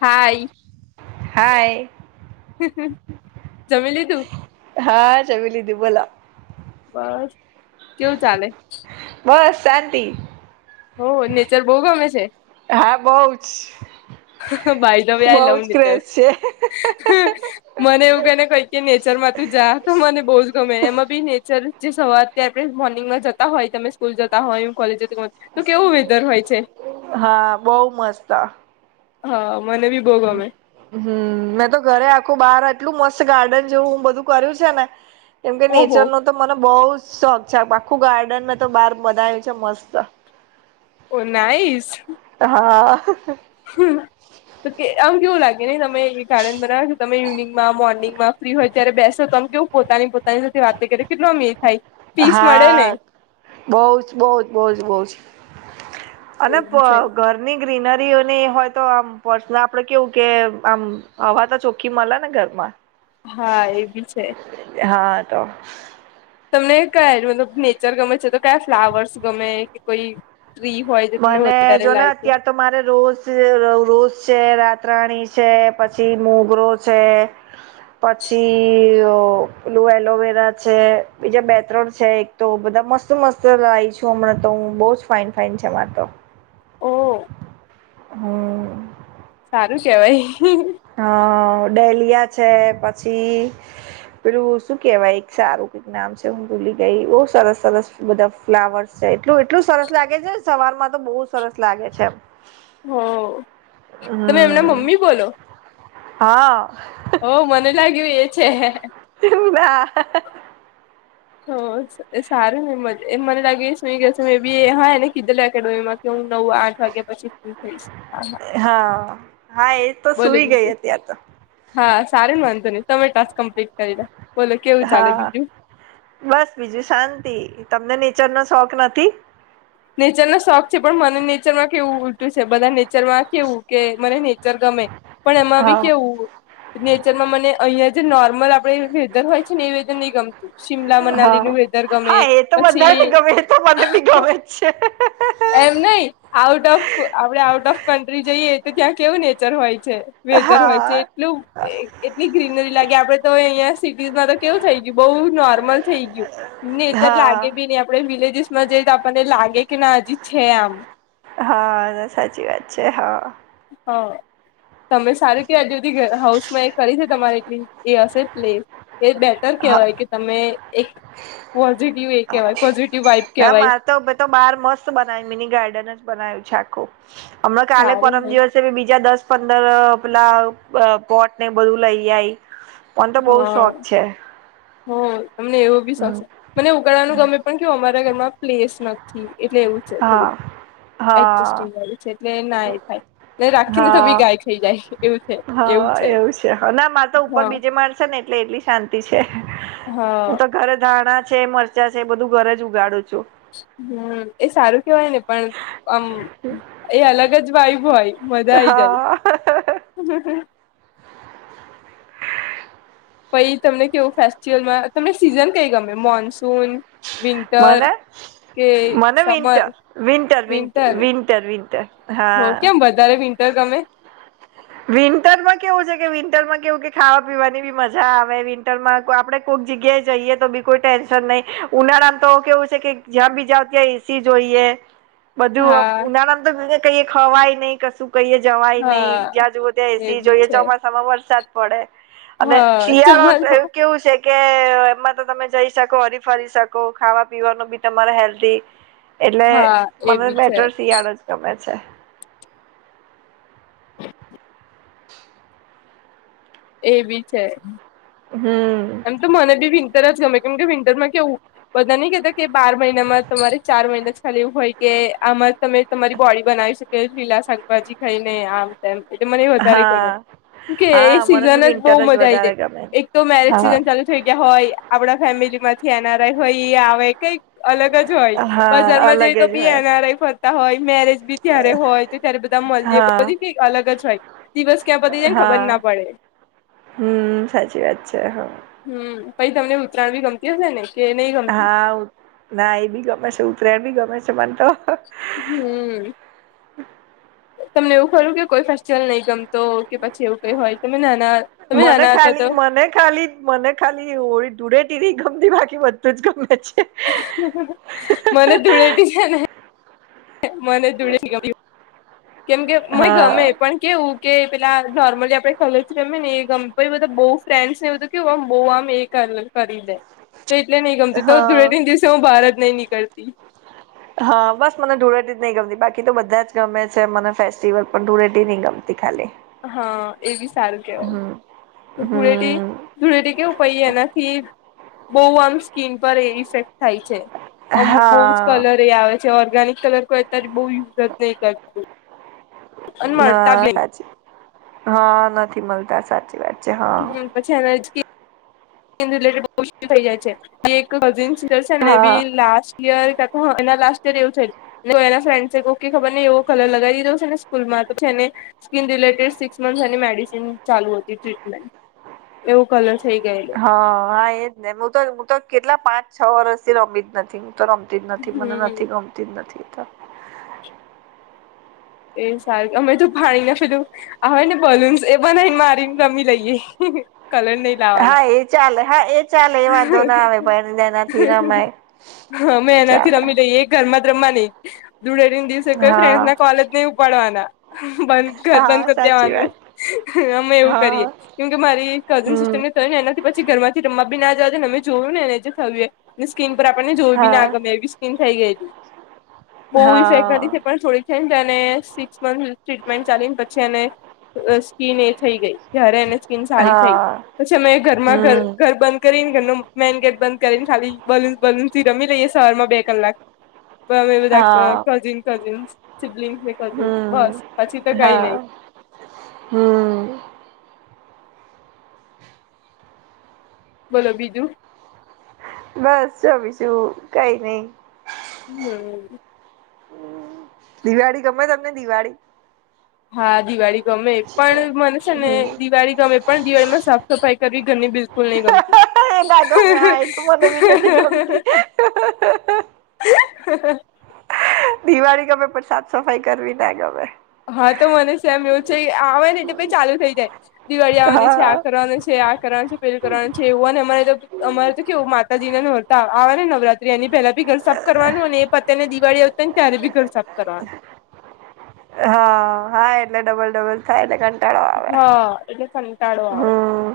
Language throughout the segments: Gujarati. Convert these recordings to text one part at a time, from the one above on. હાય હાય જમી લીધું હા જમી લીધુ બોલો બસ કેવું ચાલે બસ શાંતિ એવુ નેચર બહુ ગમે છે હા બઉ જ બાય બઉ જ ક્રેઝ છે હા મને એવું કને કઈ કે નેચરમાં તું જા તો મને બહુ જ ગમે એમાં બી નેચર જે સવાર ત આપણે મોર્નિંગમાં જતા હોય તમે સ્કૂલ જતા હોય કોલેજ જતી હોય તો કેવું વેધર હોય છે હા બઉ મસ્ત હા મનેબી હમ મેં તો ઘરે આખું બાર એટલું મસ્ત ગાર્ડન જેવું હું બધું કર્યું છે ને કેમ કે ઓહો નેચરનો તો મને બહુ જ શોખ છે આખું ગાર્ડનમાં તો બહાર બધા આવું છે મસ્ત ઓ નાઈસ હા આમ કેવું લાગે તમ તમે એ ગાર્ડન બનાવો તમે ઇવનિંગમાં મોર્નંગમાં ફ્રી હોય ત્યારે બેસો તોમ કે હું પોતાની પોતાની સાથે વાત કરી કેટલો આમ એ થાય પીસ મળે ને હા બઉ જ બઉ જ બહુ જ બહુ જ અને એ બી પ છે ઘર ની ગ્રીનરીઓની હોય તો આમ પર્સનલ આપડે કેવું કે આમ હવા તો છો કી મલે ને ઘરરમાં હા એ બી છે હા તો તમને કયા મતલબ નેચર ગમે છે તો કયા ફ્લાવર્સ ગમે કે કોઈ ફ્રી હોય જે તમને મને વધારે જો ને લાવ છે અત્યાર તો મારે રોજ રોજ છે રાત્ત્રણી છે પછી મોગરો છે પછી પેલું એલોવેરા છે બીજા બે ત્રણ છે એક તો બધા મસ્ત મસ્ત લાવી છું હમણાં તો હું બહુ જ ફાઈન ફાઇન છે મારે તો ઓ હમ સારું છે હ ડેલિયા છે પછી પેલું શું કેવાય એક સારું નામ છે હું ભૂલી ગઈ બઉ સરસ સરસ બધા ફ્લાવર્સ છે એટલું એટલું સરસ લાગે છે સવાર માં તો બહુ સરસ લાગે છે હો તમે એમના હમ મમ્મી બોલો હા ઓ મને લાગ્યું એ છે ના એ સારું ને મને લાગે શું [unintelligible] એકેડમમાં કે નવ આઠ વાગ્યા પછી ફ્રી થઈશ હા હા હા એ તો બોલો સુઈ ગઈ બીજું અત્યારે તો હા સારી ન માનતો નહી તમે ટાસ્ક કમ્પ્લીટ કરી દે બોલો કેવું ચાલે હા બીજું બસ બીજું શાંતિ તમને નેચર નો શોખ નથી નેચરનોો શોખ છે પણ મને નેચરમાં કેવું ઉલટું છે બધા નેચર માં કેવું કે મને નેચર ગમે પણ એમાં બી હા કેવુ નેચરમાં મને અહિયાં જે નોર્મલ આપડે વેધર હોય છે ને એ વેધર નહી ગમતુ હા હા એ તો પછી બધાને ગમે તો મને બી ગમે જ છે. એમ નહ આઉટ ઓફ આપણેે આઉટ ઓફ કન્ટ્રી જઈએ તો ત્યાં કેવું નેચર હોય છે. વેધર હોય છે, હા એટલુ એટલી ગ્રીનરી લાગી આપડે તો અહંયા સિટીઝમાં તો કેવું થઈ ગયું બઉુ નોર્મલ થઈ ગયુ. નેતર લાગે બી હા નઈ આપડે વિલેજીસ માં જઈ તો આપણને લાગે કે ના હજી છે, આમ હા સાચી વાત છે, હા હા તમે સારું કે આજુ બધી હાઉસ માં એક કરી છે, તમારેટલી એ એ પ્લેસ એ હા કેવાય કે તમે એક પોઝિટિવ એ કહેવાય પોઝિટિવ વાઇબ ના કેહેવાય મારે તો બાર મસ્ત બનાવી મિની ગાર્ડન જ બનાય્યુંાખું હમણા કાલે સારું પરમ ને દિવસ બીજા દસ પંદર પેલા પોટ ને બધું લઈ આઈ પણન તો બઉુ હા શોખ છે. હ તમને એવું બી હમ શોખશે મને ઉગળવાનું હમ. ગમે પણ કેવું અમા સુનગરમાં પ્લેસ નથી એટલે એવું છે, થોડુ હા હા એડજસ્ટિંગે છે, એટલે ના એ થાય રાખીને તો હા. બી ગાય ખાઈ જાય. હા એવું છે અને મારે તો ઉપર હા બીજે માણ ને એટલે એટલી શાંતિ છે હા હું તો ઘરે ધાણા છે, મ બચા છે એ બધું ઘર જ ઉગાડું છુ. હમ એ સારું કેવાય ને પણ આમ એ અલગ જ વાયબ હોય. મજા આાલ હા પછ તમને કેવું ફેસ્ટિવલમાં તમને સીઝન કઈ ગમે મોનસૂન વિન્ટર મલ કે મને સમર વિન્ટર વિન્ટર વિર વિન્ટર વિન્ટર હો હા. કેમ વધારે વિન્ટર ગમે વિન્ટરમાં કેવું છે કે વિન્ટરમાં કેવું કે ખાવા પીવાની બી મજા આવે વિન્ટરમાં આપડણે કોઈક જગ્યાએ જઈએ તો બી કોઈ ટેન્શન નહીિ ઉનાળામાં તો કેવું છે કે જ્યાં બીજાઓ ત્યાં એસી જોઈએ. [inaudible] બધું ઉનાળામાં તો કહી ખવાય નહી કશું કહીે જવાય, નહી હા જ્યાં જુવઓ ત્યાં એ એસી બી જોઈએ છે ચોમાસા માં વરસાદ પડે અને હા તમાર શિયાળો એવ કેવું છે. કે એમાં તો તમે જઈ શકો હરી ફરી શકો ખાવા પીવાનું બી તમારે હેલ્ધ એટલે હા એ મને બી છે બેટર શિયાળ જ ગમે છે. [inaudible] એ બી છે. હમ્મ એમ તો મને બી વિન્ટર જ ગમે કેમ કે વિન્ટર માં કેવુ બધા નહી કતા કે બાર મહિનામાં તમારે ચાર મહિના જ ખાલી એવું હોય કે આમાં તમે તમારી બોડી બનાવી શકો કે લીલા શાકભાજી ખાઈને આમ તેમમ એટલે મને વધારે ગમે હા કે એ હા મને બી સિઝન જ બહુ વિન્ટર મજા આ આવી વધારે જાય ગમે એક તો મેરેજ હા સિઝન થઈ ગયા હોય, આપડા ફેમિલી માંથી એના હોય આવે કઈ અલગ જ હોય હા બજારમાં જઈ અલગ તો જ બી હોય એનઆરઆઈ ફર હોય મેરેજ બી ત્યારે હોય તો ત્યારે, બધા મળ હા બધી અલગ જ હોય દિવસ ક્યાં બધી જને ખબર હા ના પડે હમ સાચી વાત છે, હા હમ પછી તમને ઉત્તરાયણ ભી ગમતી હશે ને કે નહી ગમતી હા ના એ બી ગમે છે ઉતરાયણ બી ગમે છે, મને તો હમ્મ તમને એવું ખરું કે કોઈ ફેસ્ટિવલ નહી, ગમતો કે પછી એવું કઈ હોય તમે નાના તમે મને નાના હતા ખાલી તો મને ખાલી મને ખાલી હોળી ને ધુળેટી નહી ગમતી બાકી બધું જ ગમે છે. [unintelligible] મને ધુળટી હેને મને ધુળેટી ગમી કેમ કે મને ગમે હા પણ કેવું કે પેલા નોર્મલી આપણે કલર થી રમીએ ને કમ્પની માં તો બઉ ફ્રેન્ડસ ને બધું કેવું આમ બહુ આમ એ કરી લે કરી દે તો એટલે નહી ગમતું તો હા ધુળેટી ની દિવસે હું બહાર જ નહી નીકળતી. [inaudible] હા બસ મને ધૂળેટી જ નહી ગમતી બાકી તો બધા જ ગમે છે મને ફેસ્ટિવલ પણ ધૂળેટી નહી ગમતી ખાલી હા એ બી સારું હમ કેહેવાય કે ધૂળેટી હમ ધૂળેટી કેવું કહીએ એનાથી બહુ આમ સ્કીન પર એ ઇફેક્ટ થાય છે. અમુક બહુ જ હા કલર એ આવે છે ઓર્ગેનિક કલર કોઈ અત્યારે બઉ યુઝ જ નહીં કર ના બી સાચી હા નથી મળતા સાચી વાત છે હા પછી અને હિચકી રીલેટેડ થઈ જાય છે એક કઝિન સિને હા બી લાસ્ટ ઇયર [unintelligible] એ ના લાસ્ટ યુઝર છે ને એના ફ્રેન્ડસે કો ખબર ને એવો કલર લગાવી દીધો છે ને સ્કૂલમાં તો છે એને સ્કીન રિલેટેડ સિક્સ મંથ એની મેડિસિન ચાલુ હતી ટ્રીટમેન્ટ એવું કલર થઈ ગએ હ હા એજ ને હું તો હું તો કેટલા પાંચ છ વર્ષ થી રમી જ નથી તો રમતી જ નથી મને હમ નથી ગમતી જ નથી કાય એ સારી અમે તો પાણી ના પેલું હવે ને બલૂન્સ એ બનાવીને મારીને રમી લઈએ કલર નઈ હા એ ચાલે હા એ ચાલે એ વાંધો ના આવે પણ એનાથી રમાય હા મેં એનાથી ચાલે રમી દઈએ એક ગરમાં રમવા નઈ ધૂળેટી દિવસે કોઈ ફ્રેન્ડ હા ના કોલેજ નહી ઉપાડવાના બંધ ઘર બંધ હા કરી સાચી દેવાનું વાત અમે એવું કરીએ હા કેમ કે મારી કઝન હમ સિસ્ટર ને તો ને એનાથી પછી ઘરમાંથી રમવા બી ના જાવ ને અમે જોયું ને જે થયું એ સ્કીન પર આપણને જોયું બી હા ના ગમે એવી સ્કીન થઈ ગઈ હતી બહુ ઇફેક્ટ હા નથી પણ થોડી એને સિક્સ મંથ ટ્રીટમેન્ટ ચાલી ને પછી એ સ્કીન એ થઈ ગઈ જય્યારે એને સ્કીન સારી થઈ હા પછી અમે ઘરમાં ઘર હમ ઘર બંધ કરીને ઘરનું મેન ગેટ બંધ કરીને ખાલી બલુન બલૂન થી રમી લઈએ સવારમાં બે કલાક બ મેં બધા હા કઝિન કઝિન્સ સિબલિંગ્સ કઝિન્સ બસ પછી તો કઈ નહી હમ્મ. બોલો બીજું બસ જમીશું કઈ નઈ હમ્મ. દિવાળી ગમે તમને દિવાળી હા દિવાળી ગમે પણ મને છે ને હમ. દિવાળી ગમે પણ દિવાળીમાં સાફ સફાઈ કરવી ઘરની બિલકુલ નહીં ગમતી. [inaudible] એ ના ગમે હા એ તો મને બી નથી ગમતી દિવાળી ગમે પણ સાફ સફાઈ કરવી ના ગમે. હા તો મને સેમ એવું છે આવે ને એટલે પછી ચાલુ થઈ જાય. દિવાળી આવવાની છે આ હા કરવાની છે આ કરવાનું છે પેલું કરવાનું છે એવું અને અમારે જો અમારે તો કેવું માતાજીને નહોરતા આવેવા ને નવરાત્રી એની પહેલા બી ઘર સાફ કરવાનું અને એ પતે ને દિવાળી તૈયારે બી ઘર સાફ કરવાનું હા હા એટલે ડબલ ડબલ થાયને કંટાળો આવે હા એટલે કંટાળો આવે હમ્મ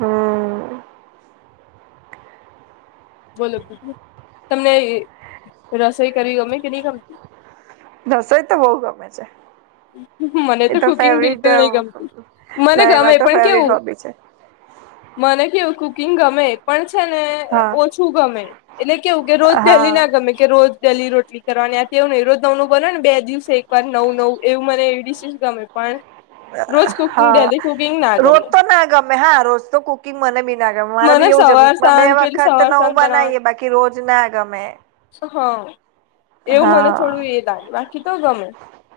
હમ્મ. બોલો બીજું તમને રસોઈ કરવી ગમે કે નહી ગમતી. રસોઈ તો બઉ ગમે છે. મને એ તો કુકિંગ ફેવટ બિલકુલ નહી ગમતી મને ના એમા ગમે તો પણ ફેવરેટ કેવું હોબી છે. મને કેવું કુકિંગ ગમે. પણ છે ને, હા ઓછું ગમે, એટલે કેવું કે રોજ પહેલી હા ના ગમે. કે રોજ ડેલી રોટલી કરવાની, અત્યાર નુ નહી રોજ નવું નવું બને ને બે દિવસે એક વાર નવું નવું. એવું મને એવી ડીશિસ ગમે, પણ રોજ કુકિંગ હા, ડેલી કુકિંગ ના રોજ ગમે તો ના ગમે હા, રોજ તો કુકિંગ મને બી ના ગમે, મને મારેબી એવું છે, સવાર વીકમાં બે સાંજ પેલું વખત સવાર સાંજ નવું બનાવીએ બનાવવાનું બાકી રોજ ના ગમે. હા, એવું મને હા થોડું એ લાગે બાકી તો ગમે.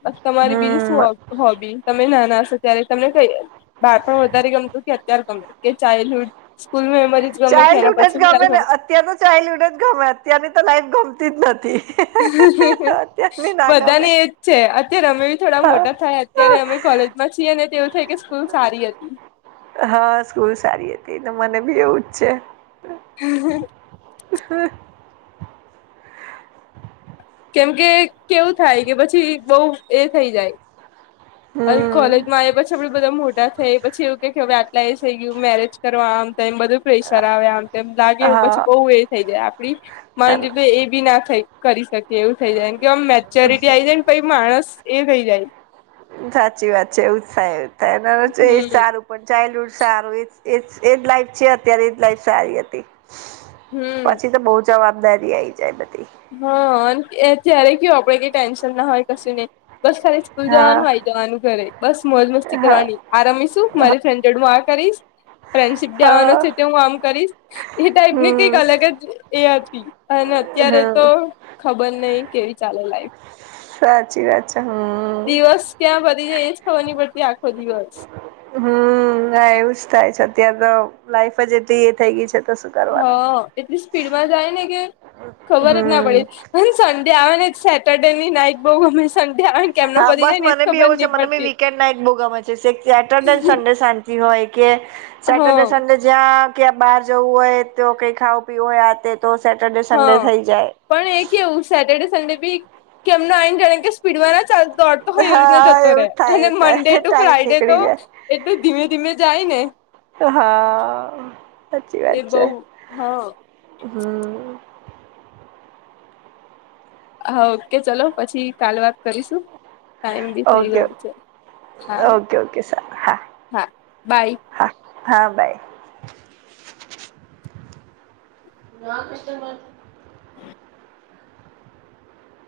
બસ તમારી બીજી શું હમ હો હોબી? તમે ના ના હશો ત્યારે તમને કઈએ બાળપણ વધારે ગમતું, કે અત્યારે ગમે, કે ચાઇલ્ડહુડ સ્કૂલ મેમરી ચાઇલ્ડહુડજ ગમેને, અત્યારનુ ચાઇલ્ડહુડજ ગમે, અત્યારની તો લાઈફ ગમતીજ નથી. [unintelligible] અત્યારની ના ગમે બધાને એજ છે, અત્યારે અમે બી થોડા હા મોટા થાયા, અત્યારે અમે કોલેજ મા છીએને, તો એવું થઈ કે સ્કૂલ સારી હતી. હા સ્કૂલ સારી હતી, ન મને બી એવુંજ છે. [unintelligible] કેમ કે કેવું થાય કે પછી બઉ એ થઈ જાય, અલ હમ કોલેજ માં આયે પછી આપડે બધા મોટા થઈ, પછી એવુંકે હવે આટલા એજ થઈ ગયું મેરેજ કરવા આમ. એમ બધું પ્રેશર આવે આમ. એમ લાગે એવુ પછી હા બહુ એ થઈ જાય, આપડી માન [unintelligible] એ બી ના થઈ કરી શક એવું થઇ જાયન, કે એમ મેચ્યોરિટી આઈ જાય ને પછી માણસ એ થઇ જાય. સાચી વાત છે, એવું જ થાય, [unintelligible] એ હમ સારું પણ ચાલ્ડહુડ સારું એજ એજ એજ લાઈફ છે અત્યારે, એજ લાઈફ સારી હતી, હમ પછી તો બહુજ જવાબદારી આઈ જાય બધી. હા, અન એ ત્યારે કયું આપડે કઈ ટેન્શન ના હોય કશુંને બસ ખાલી સ્કુલ હા જવાનું આઈ જવાનું ઘરે, બસ મોજ મસ્તી હા કરવાની, આ રામીશું, મારી ફ્રેન્ડ જોડ હું આ કરીશ. ફ્રેન્ડશીપ ડે આવાનો હા છે, તો હું આમ કરીશ. એ ટાઈપની કઈક અલગ હમ જ એ હતી, અને અત્યારે તો હા ખબર નહિ કેવી ચાલે લાયીફ. સાચી વાત છે, હમ્મ ત્યાં પતીજાય એજ ખબની પડતી આખો દિવસ. હમ્મ, ના એવું જ થાય છે અત્યારે તો, લાઈફજ એટલી એ થઈ ગઈ છે તો શું કરવાનું હા, એટલી સ્પીડમાં જાય ને કે, ખબર જ ના પડે. હમ જેમ સન્ડે આવેને, સેટરડે ની નાઈટ બહુ ગમે, સન્ડે આવે કેમનો હા પતી બસ જાય ને એજ મનેબી ખબર એવું છે, નહી મનેબી પડતી વીકેન્ડ નાઈટ બહુ ગમે છે, સીક સેટરડે, સન્ડે શાંતિ હોય કે. સેટરડે, હા સંડે જ્યાં ક્યાં બહાર જવું હોય, તો કઈ ખાવું પીવું હોય, આતે તો સેટરડે, સન્ડે હા થઈ જાય. પણ એ કેવું સેટરડે, સન્ડે ભી, કેમના આઈને જાણે કે સ્પીડમાં ના ચાલ દોડતો હોય એવિરીતને હા જતો એવું રેહ, જ થાય અને એવું મંડે થાય ટુ ટાઈમ ફ્રાયડે તો નીકળી જાય એતો ધીમે ધીમે જાય ને. હા, સાચી વાત એ બઉ છે, હા હમ્મ હા, ઓકે ચલો પછી કાલે વાત કરીશું, ટાઈમ બી થઈ ઓકે ગયો ઓકે છે. હા ઓકે ઓકે સર હા, હા બાય હા, હા બાય. [unintelligible]